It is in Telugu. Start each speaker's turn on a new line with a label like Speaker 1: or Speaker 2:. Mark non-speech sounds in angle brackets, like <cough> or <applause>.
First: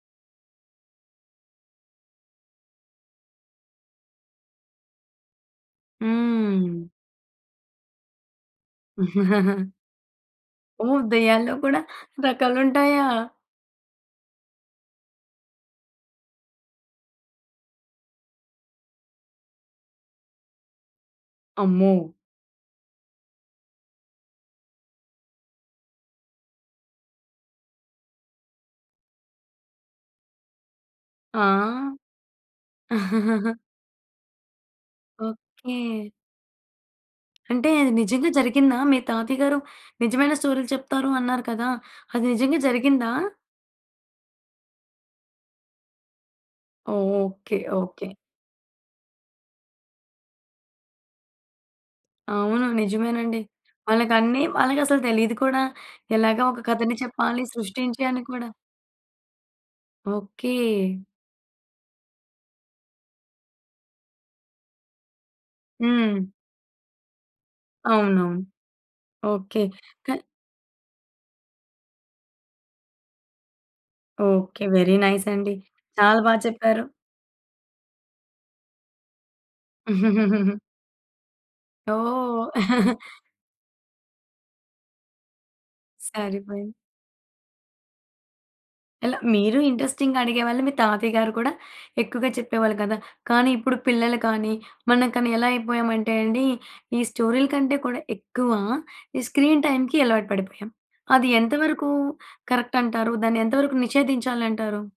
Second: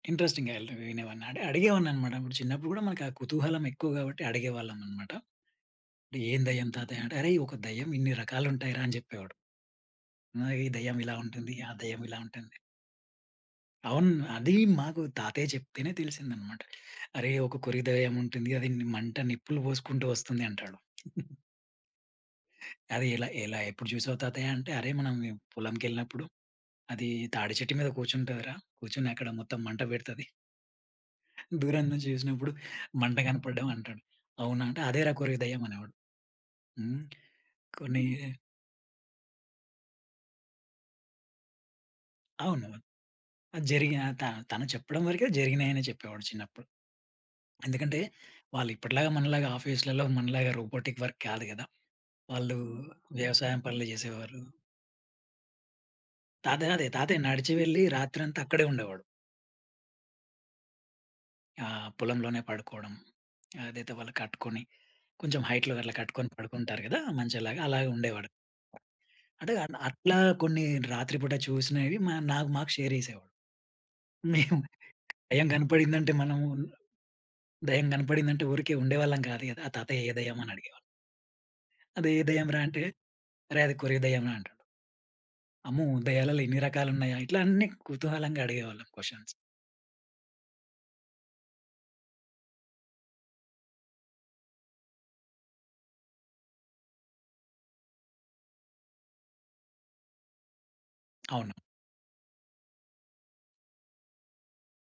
Speaker 1: ఇంట్రెస్టింగ్‌గా యల్త వినేవాడిన అడిగేవాడిననమాట. ఆ చిన్నప్పుడు గూడా మనకా కుతూహలం ఎక్కువ గాబట్టి అడిగేవాళ్ళమనమాట. అంటే ఏం దెయ్యం
Speaker 2: హ్మ్.
Speaker 1: తాతయ్య అంటే "అరేయ్! ఒక దెయ్యం ఇన్ని రకాలుంటాయిరా" అని జెప్పేవాడు.
Speaker 2: <giggles>
Speaker 1: నా ఈ దెయ్యం
Speaker 2: ఓహ్!
Speaker 1: ఇలా
Speaker 2: దెయ్యాల్లో
Speaker 1: ఉంటుంది. ఆ
Speaker 2: గూడా
Speaker 1: దెయ్యం ఇలా ఉంటుంది.
Speaker 2: రకాలుంటాయా?
Speaker 1: అవును. అదీ మాకు తాతయ్య చెప్తేనే తెలిసిందనమాట. "అరేయ్! ఒక కొరివి దెయ్యం ఉంటుంది అది ని మంట నిప్పులు బోసుకుంటూ వస్తుంది" అంటాడు. <chuckles>
Speaker 2: అమ్మో!
Speaker 1: అది, ఎలా ఎలా ఎప్పుడు చూసావు తాతయ్య అంటే, "అరేయ్! మనం పొలంకెళ్ళినప్పుడు, అది తాడి చెట్టు మీద కూర్చుంటదిరా, కూర్చొని అక్కడ మొత్తం మంట బెడతది." దూరం
Speaker 2: ఆ!
Speaker 1: నుంచి జూసినప్పుడు మంట
Speaker 2: <giggles>
Speaker 1: కనపడ్డం అంటాడు. అవునా! అంటే అదేరా కోరివి దెయ్యం అనేవాడు.
Speaker 2: ఓకే.
Speaker 1: హ్మ్.
Speaker 2: అంటే అది
Speaker 1: కొన్నీ
Speaker 2: నిజంగా జరిగిందా? మీ తాతయ్య గారు నిజమైన స్టోరీలు చెప్తారు అన్నారు కదా! అది నిజంగా
Speaker 1: అవును.
Speaker 2: జరిగిందా?
Speaker 1: అది జరిగిన త తను చెప్పడం వరికే జరిగినాయనే చెప్పేవాడు చిన్నప్పుడు.
Speaker 2: ఓకే.
Speaker 1: ఎందుకంటే,
Speaker 2: ఓకే.
Speaker 1: వాళ్ళు ఇప్పటిలాగా మనలాగా ఆఫీస్‌లలో మనలాగా రోబోటిక్ వర్క్ కాదు గదా! వాళ్ళూ
Speaker 2: అవును. నిజమేనండి.
Speaker 1: వ్యవసాయం పనులు జేసేవారు.
Speaker 2: వాళ్ళకన్నీ, వాళ్ళకసలు తెలీదు కూడా, ఎలాగ
Speaker 1: తాత
Speaker 2: ఒక
Speaker 1: గాదే
Speaker 2: కథని
Speaker 1: తాతయ్య
Speaker 2: చెప్పాలి,
Speaker 1: నడిచి వెళ్లి
Speaker 2: సృష్టించి అని
Speaker 1: రాత్రంతా
Speaker 2: కూడా.
Speaker 1: అక్కడే ఉండేవాడు.
Speaker 2: ఓకే.
Speaker 1: ఆ! పొలంలోనే పడుకోడం. అదైతే వాళ్ళు కట్టుకొని, కొంచేం హైట్‌లో అట్లా కట్టుకొని
Speaker 2: హ్మ్.
Speaker 1: పడుకుంటారు గదా! మంచంలాగా, అలాగే
Speaker 2: అవును.
Speaker 1: ఉండేవాడు. అంటే
Speaker 2: ఓకే.
Speaker 1: అ
Speaker 2: క
Speaker 1: అట్లా కొన్ని రాత్రి పూట చూసినవి మ నాకు మాకు షేర్ జేసేవాడు.
Speaker 2: ఓకే.
Speaker 1: <chuckles> మేము
Speaker 2: వెరీ
Speaker 1: దెయ్యం
Speaker 2: నైసండి.
Speaker 1: కనపడిందంటే
Speaker 2: చాలా బా
Speaker 1: మనము
Speaker 2: చెప్పారు.
Speaker 1: దెయ్యం కనపడిందంటే ఊరికే ఉండేవాళ్ళం కాదు గదా! ఆ తాతయ్య ఏ దయ్యమని
Speaker 2: <giggles>
Speaker 1: అడిగేవాళ్ళం. అదే దెయ్యం
Speaker 2: ఓహ్!
Speaker 1: రా! అంటే,
Speaker 2: <giggles>
Speaker 1: అరే! అది కోరివి దెయ్యంరా అంటాడు. అమ్మో! దెయ్యాలలో ఇన్ని
Speaker 2: సరిపోయింది.
Speaker 1: రకాలున్నాయా ఇట్లా అన్నీ కుతూహలంగా అడిగేవాళ్ళం
Speaker 2: ఎలా,
Speaker 1: క్వశ్చన్స్
Speaker 2: మీరూ ఇంట్రెస్టింగ్‌గా అడిగేవాళ్ళు, మీ తాతయ్య గారు కూడా ఎక్కువగా చెప్పేవాళ్ళు గదా! కానీ ఇప్పుడు పిల్లలు కానీ, మనం కానీ, ఎలా అయిపోయామంటే అండి, ఈ స్టోరీ‌ల కంటే కూడా ఎక్కువ, ఈ స్క్రీన్ టైమ్‌కి అలవాటు పడిపోయాం. అది ఎంత
Speaker 1: అవును.
Speaker 2: వరకూ కరక్ట్ అంటారు? దాన్ని ఎంత వరకు నిషేధించాలంటారు?